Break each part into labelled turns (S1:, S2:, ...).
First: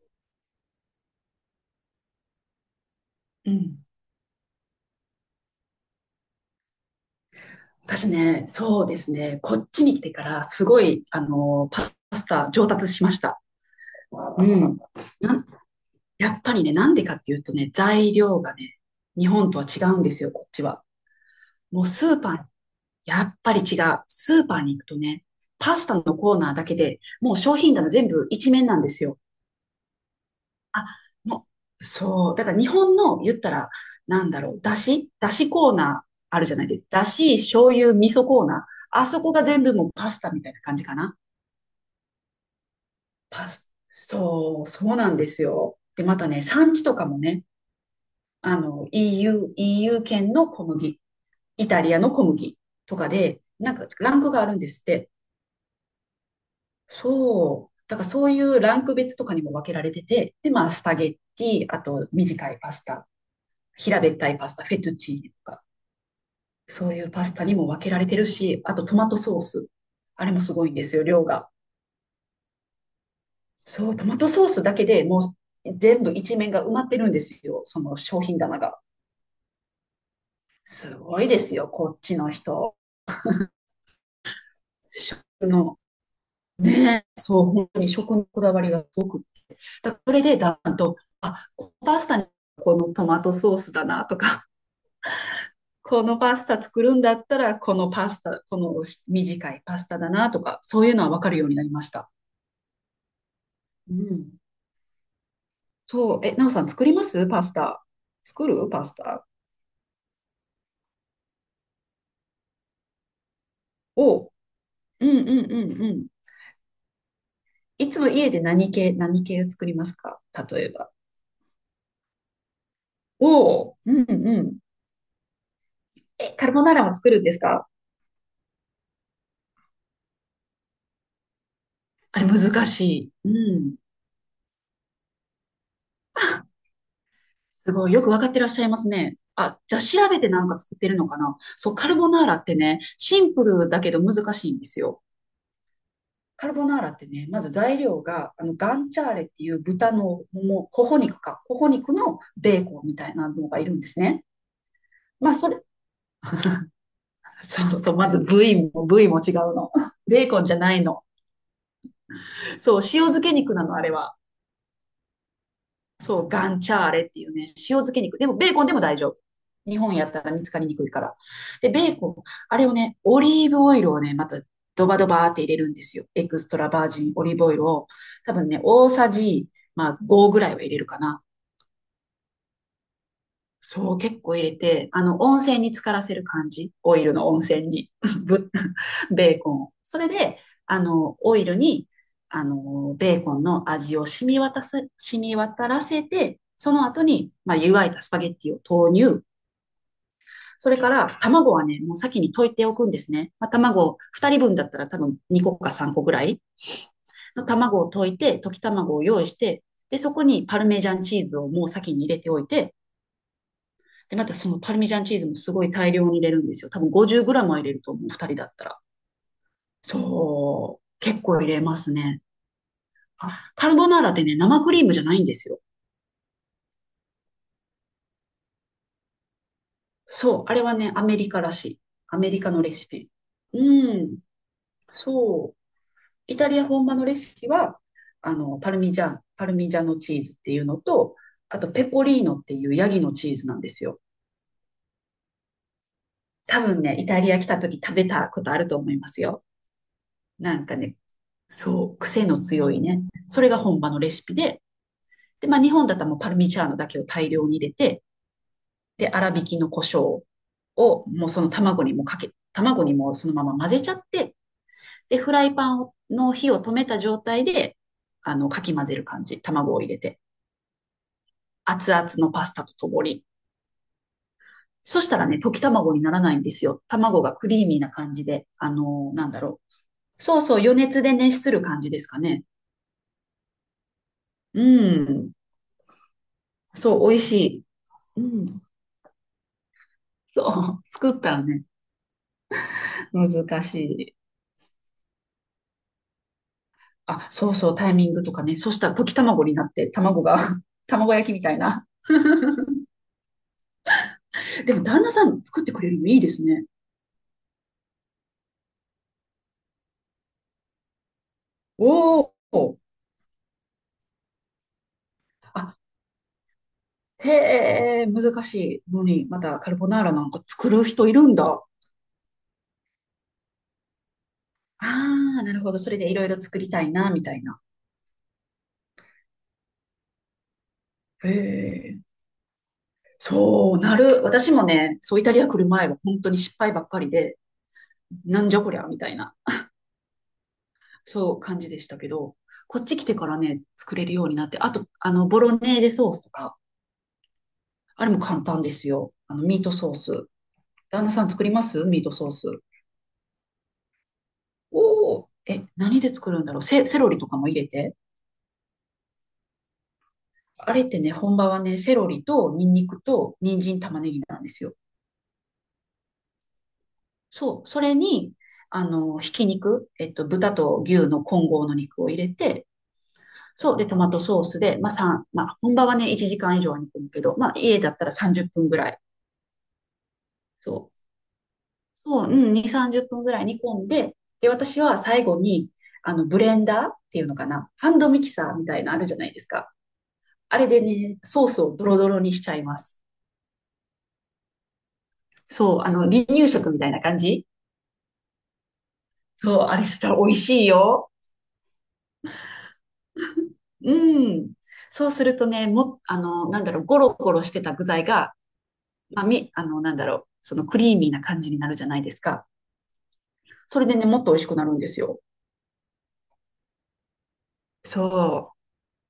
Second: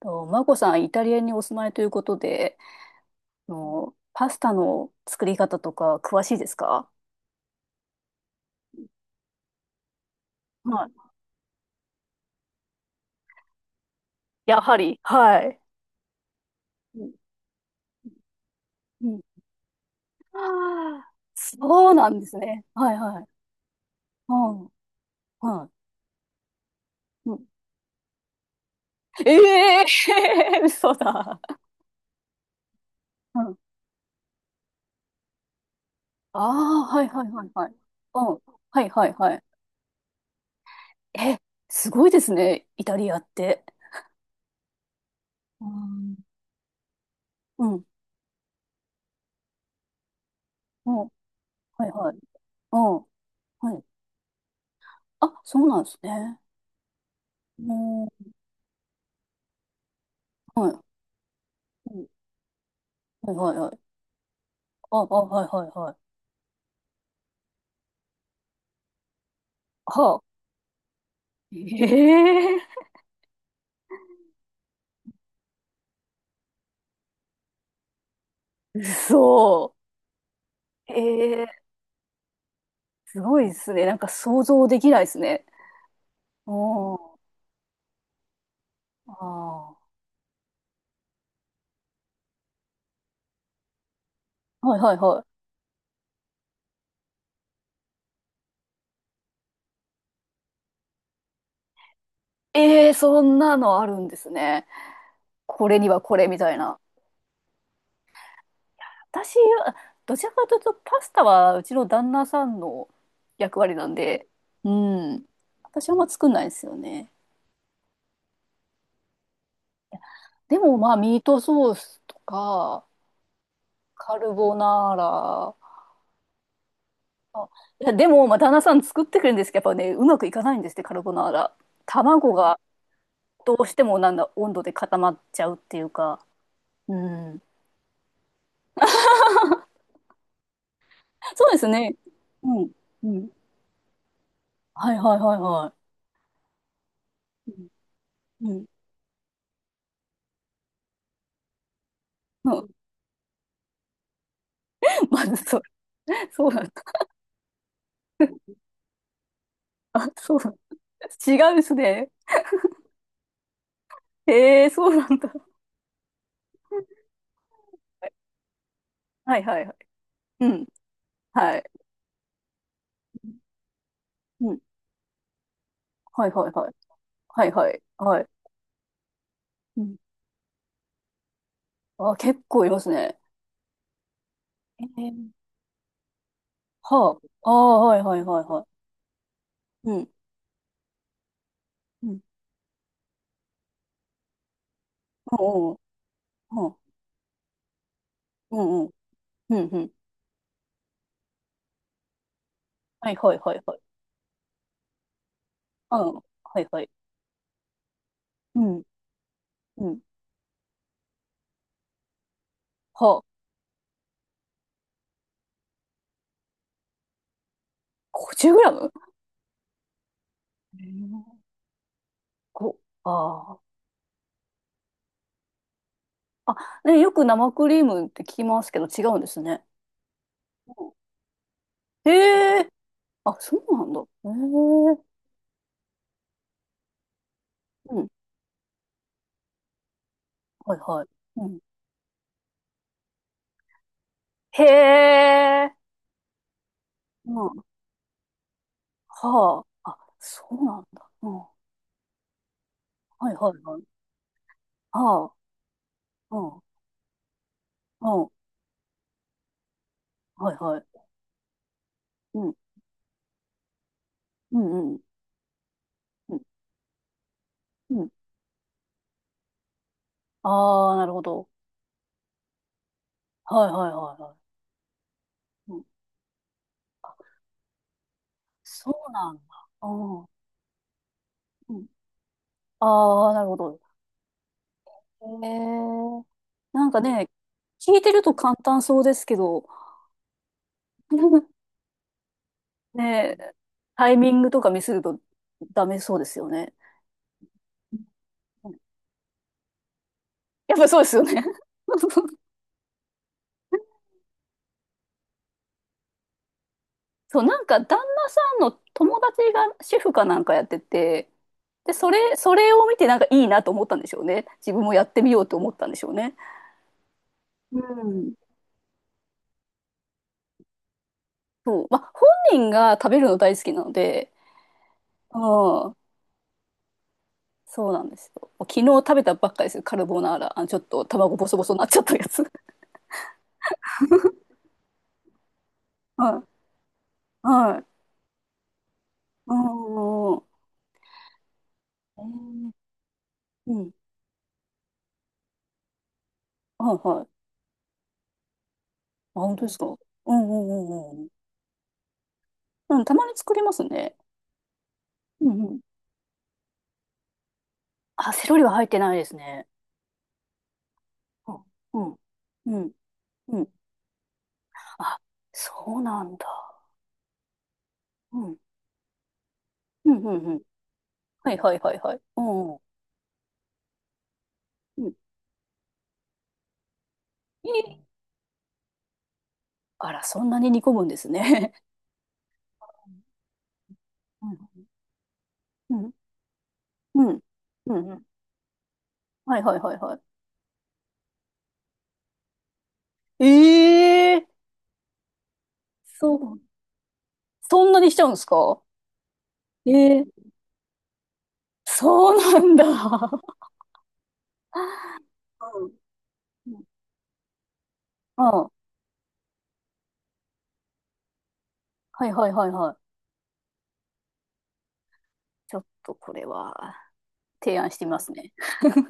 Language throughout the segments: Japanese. S1: と、マコさん、イタリアにお住まいということで、
S2: うん。
S1: パスタの作り方とか詳しいですか？
S2: 私ね、そうですね。こっちに来てから、すご
S1: はい。
S2: い、パスタ上達しました。う
S1: やは
S2: ん。
S1: り、
S2: な
S1: は
S2: ん、
S1: い。
S2: やっぱりね、なんで
S1: うん。
S2: かっていうとね、材料がね、
S1: うん。
S2: 日本とは違うんですよ、
S1: あ
S2: こっちは。
S1: あ、
S2: もう
S1: そうな
S2: ス
S1: ん
S2: ー
S1: で
S2: パ
S1: す
S2: ー、
S1: ね。はいは
S2: や
S1: い。
S2: っぱり違う。
S1: う
S2: スーパー
S1: ん。
S2: に行くとね、
S1: は
S2: パスタのコーナーだけで
S1: い。う
S2: もう
S1: ん。
S2: 商品棚全部一面なんですよ。
S1: ええー、
S2: あ、
S1: 嘘だ。
S2: もう、そう。だから日本の言
S1: う
S2: った
S1: ん。
S2: ら、なんだろう、だしコーナー
S1: あ
S2: あるじゃないです
S1: あ、
S2: か。
S1: は
S2: だ
S1: いはい
S2: し、
S1: はいは
S2: 醤
S1: い。
S2: 油、味噌
S1: うん。
S2: コーナー。
S1: はいは
S2: あ
S1: い
S2: そこ
S1: はい。
S2: が全部もうパスタみたいな感じかな。
S1: え、すごいですね、イタリアって。
S2: そう、そうなんです
S1: う
S2: よ。で、
S1: ん。
S2: またね、産地とかもね、
S1: うん。
S2: EU 圏の小
S1: う
S2: 麦、
S1: ん。
S2: イタ
S1: はい
S2: リアの
S1: はい。
S2: 小麦
S1: う
S2: と
S1: ん。
S2: かで、な
S1: は
S2: ん
S1: い。
S2: かランクがあるんですって。
S1: あ、そうなんですね。う
S2: そう。だか
S1: ん。
S2: らそういうランク別とかにも分けられてて、で、ま
S1: は
S2: あ、スパ
S1: い。
S2: ゲッティ、あ
S1: うん。
S2: と短いパスタ
S1: はいはいはい。
S2: 平べったいパスタ、フェト
S1: あ、
S2: ゥ
S1: あ、
S2: チーネと
S1: はい
S2: か、
S1: はいはい。
S2: そういうパスタにも分けられてるし、あとトマトソース。
S1: は
S2: あれ
S1: あ。
S2: もすごいんですよ、量が。
S1: ええ
S2: そう、トマトソースだけでもう全部一面が埋まってるんですよ、その商品棚が。
S1: ー、嘘。え
S2: すごいで
S1: え
S2: す
S1: ー、
S2: よ、こっちの人。
S1: すごいですね。なんか想像できないです
S2: 食
S1: ね。
S2: の、
S1: お
S2: ね、
S1: ー、
S2: そう、本当に食のこだわりがすごく。
S1: あ
S2: だからそれでだんだんと、あ、このパスタにこのトマトソースだなとか、
S1: ー。はいはいは
S2: このパスタ作るんだったら、このパスタ、この短いパスタだなとか、そういうのはわかるようになりました。
S1: い。ええー、そんなのあ
S2: う
S1: るんです
S2: ん。
S1: ね。これにはこ
S2: そう。
S1: れ
S2: え、
S1: み
S2: なお
S1: たい
S2: さん
S1: な。
S2: 作りますパスタ？作るパスタ。
S1: 私、どちらかというとパスタはうちの旦那さんの役割なんで、
S2: を
S1: う
S2: う。んう
S1: ん。
S2: んうん
S1: 私
S2: う
S1: はあん
S2: ん。
S1: ま作んないですよね。
S2: いつも家で何系を作りますか？
S1: で
S2: 例え
S1: も
S2: ば。
S1: まあミートソースとか、
S2: おう。うん
S1: カル
S2: う
S1: ボ
S2: ん。
S1: ナーラ。
S2: え、カルボナーラも作るんですか？
S1: いや、でも、まあ、旦那さん作ってくれるんですけど、やっぱね、うまくいかないんですって、カルボナーラ。
S2: あれ
S1: 卵が
S2: 難しい。う
S1: どうし
S2: ん。
S1: てもなんだ、温度で固まっちゃうっていうか。うん。
S2: すごい。よくわかってらっしゃいますね。あ、じゃあ調べてなんか作ってるのかな。
S1: そうです
S2: そう、カ
S1: ね。
S2: ルボナーラって
S1: うん。
S2: ね、
S1: う
S2: シ
S1: ん。
S2: ンプルだけど難しいんです
S1: はい
S2: よ。
S1: はいはいは
S2: カルボナーラってね、まず
S1: い。うん。
S2: 材料が、
S1: うん。
S2: ガンチャーレっていう豚のもも、頬肉か、頬肉のベーコンみたいなのがいるんですね。
S1: ま
S2: まあ、
S1: ず、
S2: それ、
S1: それ、そうなんだ。
S2: そうそう、まず部位も違うの。
S1: あ、
S2: ベー
S1: そう
S2: コン
S1: な
S2: じ
S1: ん
S2: ゃないの。
S1: だ。違うんですね。
S2: そう、塩漬け肉なの、あれは。
S1: へえ、そうなんだ。
S2: そう、ガンチャーレっていうね、塩漬け肉。でも、ベーコンでも大丈夫。
S1: はいはいはい。
S2: 日本やったら見
S1: う
S2: つかり
S1: ん。
S2: にくいから。
S1: は
S2: で、
S1: い。
S2: ベーコン、あれをね、オリーブオイルをね、また
S1: うん。
S2: ドバドバーって入れるんですよ。エ
S1: はい
S2: ク
S1: は
S2: ス
S1: い
S2: ト
S1: は
S2: ラ
S1: い。
S2: バージンオリー
S1: は
S2: ブ
S1: い
S2: オイル
S1: はい
S2: を。
S1: はい。
S2: 多分ね、大さじ、
S1: う
S2: ま
S1: ん。
S2: あ、5ぐらいは入れるかな。
S1: あ、結構いますね。
S2: そう、結構入れ
S1: え
S2: て、
S1: ー
S2: 温泉に浸からせる感じ。オイル
S1: は
S2: の温
S1: あ。あ
S2: 泉
S1: あ、
S2: に。
S1: はいは いはい
S2: ぶ
S1: はい。
S2: ベーコンを。
S1: う
S2: それ
S1: ん。
S2: で、オイルに、
S1: うん。
S2: ベーコンの味を染み渡
S1: おう
S2: らせて、
S1: おうお
S2: そ
S1: う。
S2: の後に、まあ、湯がいたスパゲッティ
S1: う
S2: を
S1: んう
S2: 投
S1: ん。
S2: 入。
S1: うんうん。
S2: それから、卵はね、もう先に溶いておくんで
S1: は
S2: す
S1: い
S2: ね。
S1: はい
S2: まあ、
S1: はいはい。
S2: 卵を、二人分だったら多分2個か3
S1: う
S2: 個ぐ
S1: ん。
S2: らい
S1: はいはい。
S2: の卵を溶いて、溶き
S1: うん。
S2: 卵を用意して、
S1: う
S2: で、
S1: ん。
S2: そこにパルメジャンチーズをもう先に入れておいて、
S1: はあ。
S2: で、またそのパルミジャンチーズもすごい大量に入れるんですよ。多分 50g は入れると思う、2人だっ
S1: 50グ
S2: た
S1: ラ
S2: ら。
S1: ム。
S2: そう。
S1: え
S2: 結構
S1: ー
S2: 入れますね。
S1: こ、
S2: あ、
S1: あ
S2: カルボナーラってね、生クリームじゃないんですよ。
S1: あ。あ、ね、よく生クリームって聞きますけど違うんですね。
S2: そう。あれはね、
S1: う
S2: アメリカらしい。
S1: ん、
S2: アメリカ
S1: へ
S2: の
S1: え。
S2: レシピ。
S1: あ、そ
S2: う
S1: うなんだ。
S2: ん。
S1: へえ。
S2: そう。イタリア本場のレシピは、
S1: うん。
S2: パルミジャノチーズっていう
S1: は
S2: の
S1: いはい。
S2: と、
S1: う
S2: あ
S1: ん。
S2: とペコリーノっていうヤギのチーズなんですよ。
S1: へえ。
S2: 多分ね、イタリア
S1: う
S2: 来た
S1: ん。
S2: 時食べたことあると思いますよ。
S1: はあ。あ、そ
S2: な
S1: う
S2: んか
S1: なん
S2: ね、
S1: だ。うん。は
S2: そう、癖の強いね。
S1: いはい
S2: それが
S1: は
S2: 本
S1: い。
S2: 場のレシピで、
S1: は
S2: で、まあ日本だったらもうパ
S1: あ。
S2: ル
S1: う
S2: ミチ
S1: ん。
S2: ャーノだけを大量に入れて、
S1: うん。
S2: で、粗挽きの胡椒
S1: はいはい。
S2: をもうその卵にも
S1: うん。
S2: そのまま混ぜちゃって、
S1: うんうん。
S2: で、フライパンをの
S1: うん。
S2: 火を止めた状態で、
S1: うん、
S2: かき混ぜる感じ。卵を入れて。
S1: ああ、なるほど。
S2: 熱々のパスタとともに。
S1: はいはいはいは
S2: そしたらね、溶き
S1: い。うん、
S2: 卵にならないんですよ。卵がクリーミーな感じで、
S1: そう
S2: なん
S1: なん
S2: だ
S1: だ。
S2: ろう。
S1: あー、
S2: そうそう、余熱で熱する
S1: う
S2: 感
S1: ん、
S2: じですかね。
S1: ああ、なるほど。
S2: うん。
S1: へえ。なんか
S2: そう、美味
S1: ね、
S2: しい。
S1: 聞いて
S2: う
S1: ると簡
S2: ん。
S1: 単そうですけど、
S2: そう。作ったらね、
S1: ねえ、
S2: 難し
S1: タイ
S2: い。
S1: ミングとかミスるとダメそうですよね。
S2: あ、そうそう、タイミングとかね。
S1: う
S2: そ
S1: ん、
S2: したら溶き卵になって、卵が、
S1: やっ ぱそうで
S2: 卵
S1: すよ
S2: 焼きみ
S1: ね。
S2: たいな。でも、旦那さん作ってくれるのいいですね。
S1: そう、なんか旦那さんの友達が主婦かなんかやってて、で、そ
S2: お
S1: れ、それ
S2: お。
S1: を見てなんかいいなと思ったんでしょうね。自分もやってみようと思っ
S2: あ、
S1: たんでしょうね。
S2: へ
S1: う
S2: え、
S1: ん。
S2: 難しいのに、またカルボナーラなんか作る人いるんだ。
S1: そう、まあ、本人が食べるの大好きなので、
S2: あ
S1: う
S2: あ、なるほど。そ
S1: ん、
S2: れでいろいろ作りたいな、みたいな。
S1: そうなんですよ。昨日食べたばっかりですよ、カルボナーラ。あ、ちょっと
S2: へ
S1: 卵ボソボソになっち
S2: え。
S1: ゃったやつ。
S2: そうなる。私もね、そうイタリア来る前は本当に
S1: はい。
S2: 失敗ばっかりで、
S1: はい。
S2: なんじゃこりゃ、みたいな。
S1: うん、うん。
S2: そう感じでしたけど、こっち来てからね、
S1: うん。
S2: 作れるようになって、あと、ボロネーゼソースとか、
S1: はいはい。
S2: あれも簡単ですよ。
S1: あ、本
S2: ミー
S1: 当で
S2: ト
S1: すか？
S2: ソース。
S1: うんうんう
S2: 旦那
S1: ん
S2: さ
S1: うん。
S2: ん作りますミートソース？
S1: うん、たまに作りますね。
S2: おお、
S1: うん
S2: え、
S1: うん。
S2: 何で作るんだろう？セロリとかも入れて。
S1: あ、セロリは入ってないですね。
S2: あれってね、本場はね、セ
S1: う
S2: ロ
S1: ん。
S2: リとニン
S1: う
S2: ニ
S1: ん。
S2: クと
S1: う
S2: 人
S1: ん。
S2: 参玉ねぎなんですよ。
S1: あ、そうなんだ。
S2: そう、それに、
S1: うん。
S2: ひき肉、
S1: うんうん
S2: 豚
S1: うん。
S2: と牛の混
S1: はい
S2: 合
S1: は
S2: の
S1: いはい
S2: 肉を
S1: は
S2: 入
S1: い。
S2: れ
S1: う
S2: て、
S1: んうん。
S2: そう、で、トマトソースで、まあ、
S1: うん。
S2: 3、まあ、本場はね、1時間以上は煮込むけど、まあ、家だっ
S1: え、
S2: たら30分ぐらい、
S1: あら、そんなに
S2: そ
S1: 煮込
S2: う、
S1: むんですね。
S2: そう、うん、2、30分ぐらい煮込んで、で、私は最後に、
S1: うん。
S2: ブレンダーって
S1: う
S2: いうの
S1: ん。
S2: かな、ハ
S1: う
S2: ン
S1: ん。
S2: ド
S1: う
S2: ミ
S1: ん、
S2: キサーみたいなのあるじゃないです
S1: はい
S2: か。
S1: はいはいはい。
S2: あれでね、ソースをドロドロにしちゃいます。
S1: ええ、
S2: そう、離
S1: そ
S2: 乳
S1: う。
S2: 食みたいな感じ。
S1: そんなにしちゃうんですか？
S2: そう、あれしたら
S1: え
S2: 美味
S1: え、
S2: しいよ。
S1: そうなんだ。う
S2: うん。そうするとね、
S1: ん。
S2: なん
S1: う
S2: だろ
S1: ん。
S2: う、ゴロゴロしてた具材が、
S1: ああ、
S2: まあ、なんだろう、そのクリーミーな感じになるじゃないです
S1: はい
S2: か。
S1: はいはいはい。
S2: それでね、もっと美味しくなるんですよ。
S1: ちょっとこれは提案してみますね。
S2: そ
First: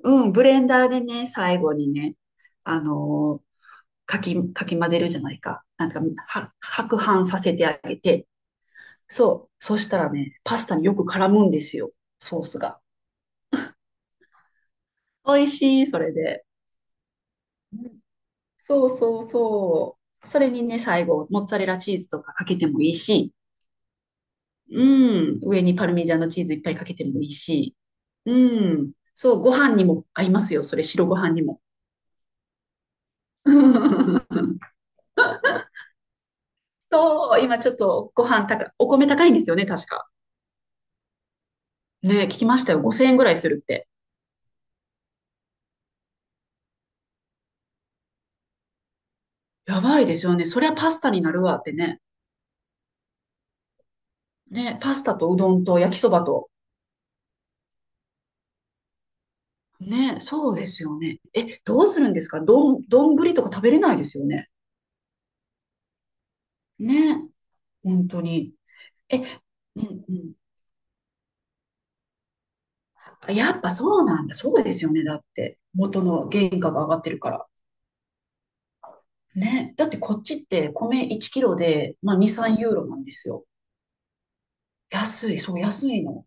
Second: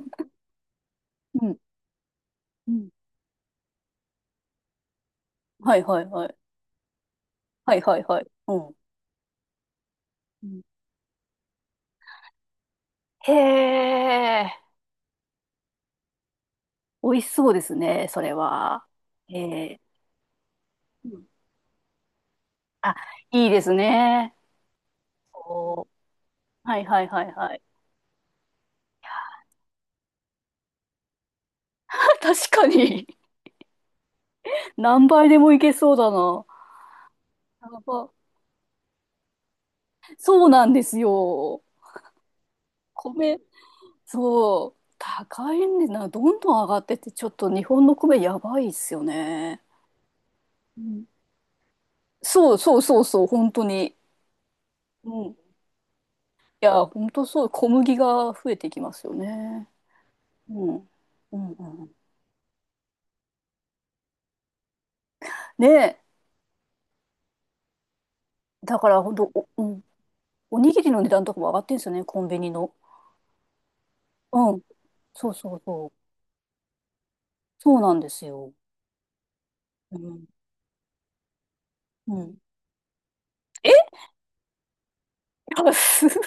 S2: う。うん、ブレンダーでね、
S1: うん。
S2: 最後にね、
S1: う
S2: あ
S1: ん。
S2: のかき混ぜるじゃないか。
S1: はい
S2: なん
S1: は
S2: か、
S1: いはい。
S2: 白飯させて
S1: は
S2: あ
S1: い
S2: げ
S1: はいはい。
S2: て。
S1: うん。
S2: そう。そしたらね、
S1: う
S2: パ
S1: ん、
S2: スタによく絡むんですよ。ソースが。
S1: へえ、
S2: 美味しい、それで。
S1: 美味しそうです
S2: うん
S1: ね、それは。
S2: そうそう
S1: ええ、
S2: そう。それにね、最
S1: うん、
S2: 後、モッツァレラチーズとかかけてもい
S1: あ、
S2: いし、
S1: いいですね。
S2: うん、上に
S1: お
S2: パ
S1: ー、
S2: ルミジャーノチーズいっぱい
S1: は
S2: か
S1: い
S2: け
S1: は
S2: て
S1: い
S2: も
S1: は
S2: いい
S1: いはい。
S2: し、うん、そう、ご飯にも合いますよ、それ、白ご飯にも。
S1: 確かに。何倍でもいけそうだな。
S2: そう、今
S1: や
S2: ちょっ
S1: ば、
S2: とご飯高い、お米高いんですよね、確か。
S1: そうなんですよ。
S2: ね、聞きましたよ、5000円ぐらい
S1: 米、
S2: するって。
S1: そう、高いんでな、どんどん上がってて、ちょっと日本の米やばいっすよね。
S2: やばいですよね。そりゃ
S1: う
S2: パス
S1: ん、
S2: タになるわってね。
S1: そうそうそうそう、本当に。
S2: ね、パス
S1: う
S2: タと
S1: ん。
S2: うど
S1: い
S2: んと焼きそばと。
S1: や、本当そう、小麦が増えていきますよね。
S2: ね、そうで
S1: う
S2: す
S1: ん。
S2: よね。
S1: うん
S2: え、ど
S1: う
S2: う
S1: ん。
S2: するんですか？どんぶりとか食べれないですよね。
S1: ねえ、
S2: ね、本当に。
S1: だから本
S2: え、
S1: 当、う
S2: う
S1: ん、
S2: ん
S1: おにぎりの値段とかも上がってんですよね、コンビニの。
S2: うん。やっぱそうなんだ。
S1: う
S2: そ
S1: ん。
S2: うですよね。だっ
S1: そうそ
S2: て、
S1: うそう。
S2: 元の原価が上がってるから。
S1: そうなんですよ。
S2: ね、だって
S1: う
S2: こっ
S1: ん。
S2: ちって米1キロで、ま
S1: う
S2: あ、2、
S1: ん。
S2: 3ユーロなんですよ。
S1: え、
S2: 安い、そう、
S1: 安
S2: 安い
S1: っ。
S2: の。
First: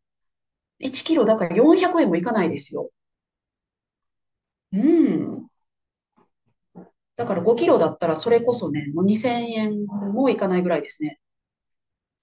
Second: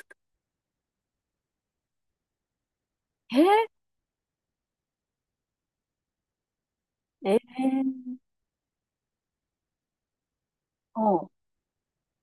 S2: 1キロだから400円もいかないですよ。
S1: えー、
S2: うん。だか
S1: え
S2: ら5キロだっ
S1: え、
S2: たらそれこそね、もう2000円もいかないぐらいですね。
S1: うん。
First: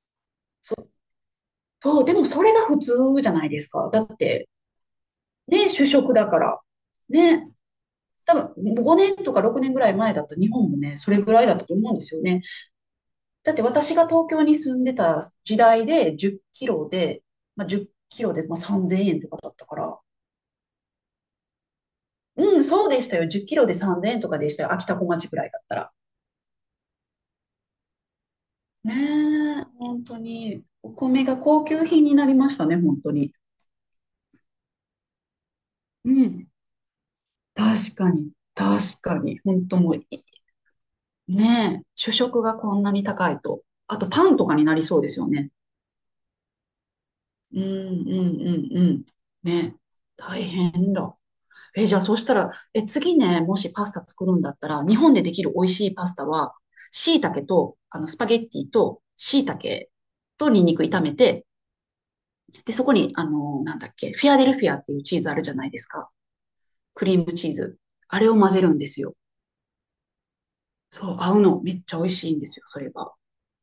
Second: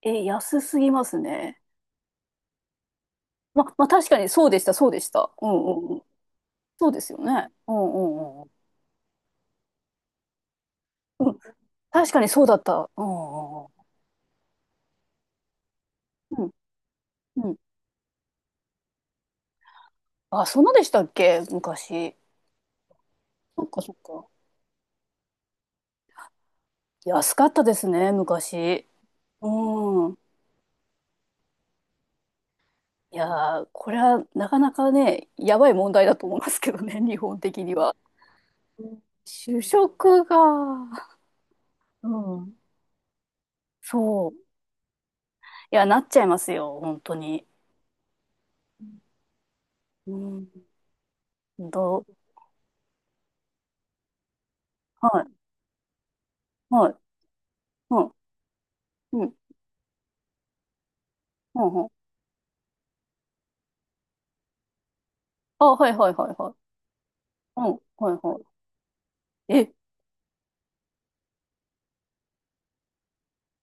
S1: え、安すぎますね。
S2: そう、でもそれが普通じゃないで
S1: ま、
S2: す
S1: まあ、
S2: か。だっ
S1: 確かにそ
S2: て、
S1: うでした、そうでした。うんう
S2: ね、主
S1: んうん。
S2: 食だから。
S1: そうですよ
S2: ね、
S1: ね。うんうんう
S2: 多
S1: んうん。
S2: 分5年とか6年ぐらい前だった日本もね、それ
S1: う
S2: ぐ
S1: ん、
S2: らいだったと思うんで
S1: 確
S2: す
S1: か
S2: よ
S1: に
S2: ね。
S1: そうだった。う
S2: だって
S1: んうん
S2: 私が東京に住んでた時代で10
S1: うん。
S2: キロで、
S1: うん。うん、
S2: まあ、10キロでまあ3000円とかだったから。
S1: あ、そんなでしたっけ、昔。
S2: うん、そうでしたよ。10キ
S1: そ
S2: ロ
S1: っ
S2: で
S1: かそっ
S2: 3000円
S1: か。
S2: とかでしたよ。秋田小町ぐらいだったら。
S1: 安かったですね、昔。
S2: ねえ、本
S1: うん。
S2: 当に。お米が高級品になりましたね、本当
S1: い
S2: に。
S1: やー、これはなかなかね、やばい問題
S2: う
S1: だと思いま
S2: ん。
S1: すけどね、日本的に
S2: 確
S1: は。
S2: かに、
S1: う
S2: 確
S1: ん、
S2: かに。
S1: 主
S2: 本当もう
S1: 食が、
S2: ねえ、
S1: う
S2: 主食
S1: ん。
S2: がこんなに高いと。あと、
S1: そ
S2: パ
S1: う。
S2: ンとかになりそうですよね。
S1: いや、なっちゃいますよ、本当に。
S2: うん、うん、うん、うん。ねえ、
S1: う
S2: 大
S1: ん。
S2: 変だ。
S1: ど、
S2: え、じゃあ、そうしたら、え、次ね、もしパスタ作るんだったら、日
S1: は
S2: 本でで
S1: い、
S2: きる美味しいパスタは、
S1: はい、
S2: 椎茸と、
S1: うん、
S2: スパゲッティと、
S1: うん、
S2: 椎茸とニンニク炒めて、
S1: うん、うん。
S2: で、そこに、なんだっけ、フィアデルフィアっていうチーズあるじゃ
S1: あ、
S2: ないです
S1: はい、
S2: か。
S1: はい、はい、はい。
S2: クリームチー
S1: うん、は
S2: ズ。
S1: い、
S2: あれを
S1: は
S2: 混ぜるんですよ。
S1: い。え、
S2: そう、合うの。めっちゃ美味しいんですよ、それが。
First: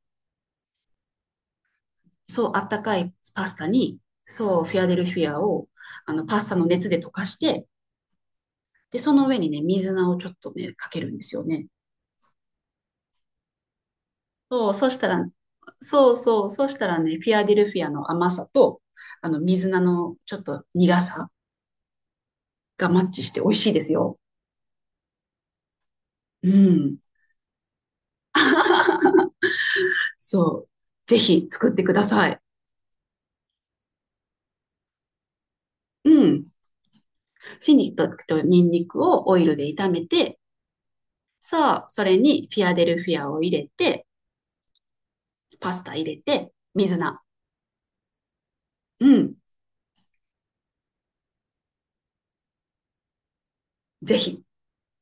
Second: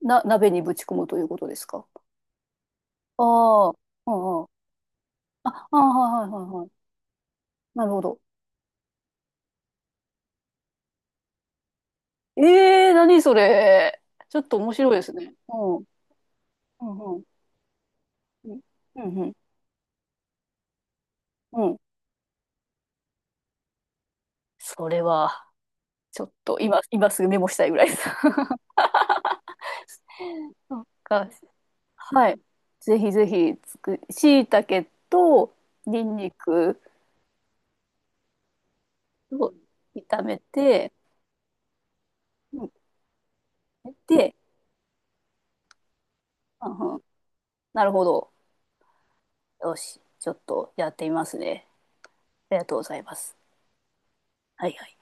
S1: 鍋にぶち込むということですか？
S2: そう、あったかいパスタ
S1: ああ、
S2: に、
S1: うん、うん。
S2: そう、フィアデルフィアを、
S1: あ、あ、はい、は
S2: パ
S1: い、は
S2: スタ
S1: い、は
S2: の
S1: い。
S2: 熱で溶かして、
S1: なるほど。
S2: で、その上にね、水菜をちょっとね、かけるんですよね。
S1: ええー、何それ。ちょっと
S2: そ
S1: 面
S2: う、
S1: 白いですね。うん、
S2: そうそう、そし
S1: う
S2: たら
S1: ん、
S2: ね、
S1: うん、
S2: フィアデルフィアの甘さ
S1: うん、
S2: と、
S1: うん、う
S2: 水菜のちょっと苦さ
S1: ん。うん、
S2: がマッチして美味しいですよ。
S1: それは、ちょっ
S2: う
S1: と今、
S2: ん。
S1: 今すぐメモしたいぐらいです。
S2: そう。
S1: そっ
S2: ぜ
S1: か、
S2: ひ作ってくださ
S1: はい。
S2: い。
S1: ぜひぜひつく、しいたけと、に
S2: う
S1: んに
S2: ん。
S1: く
S2: 春菊とニンニクをオイ
S1: を
S2: ルで炒め
S1: 炒め
S2: て、
S1: て、
S2: さあ、それにフ
S1: う
S2: ィ
S1: ん、
S2: アデルフィアを入れて、
S1: で、
S2: パスタ入れて、
S1: うんう
S2: 水
S1: ん、
S2: 菜。
S1: なるほど。
S2: うん。
S1: よし、ちょっとやってみますね。ありがとうございます。
S2: ぜひ。
S1: はいはい。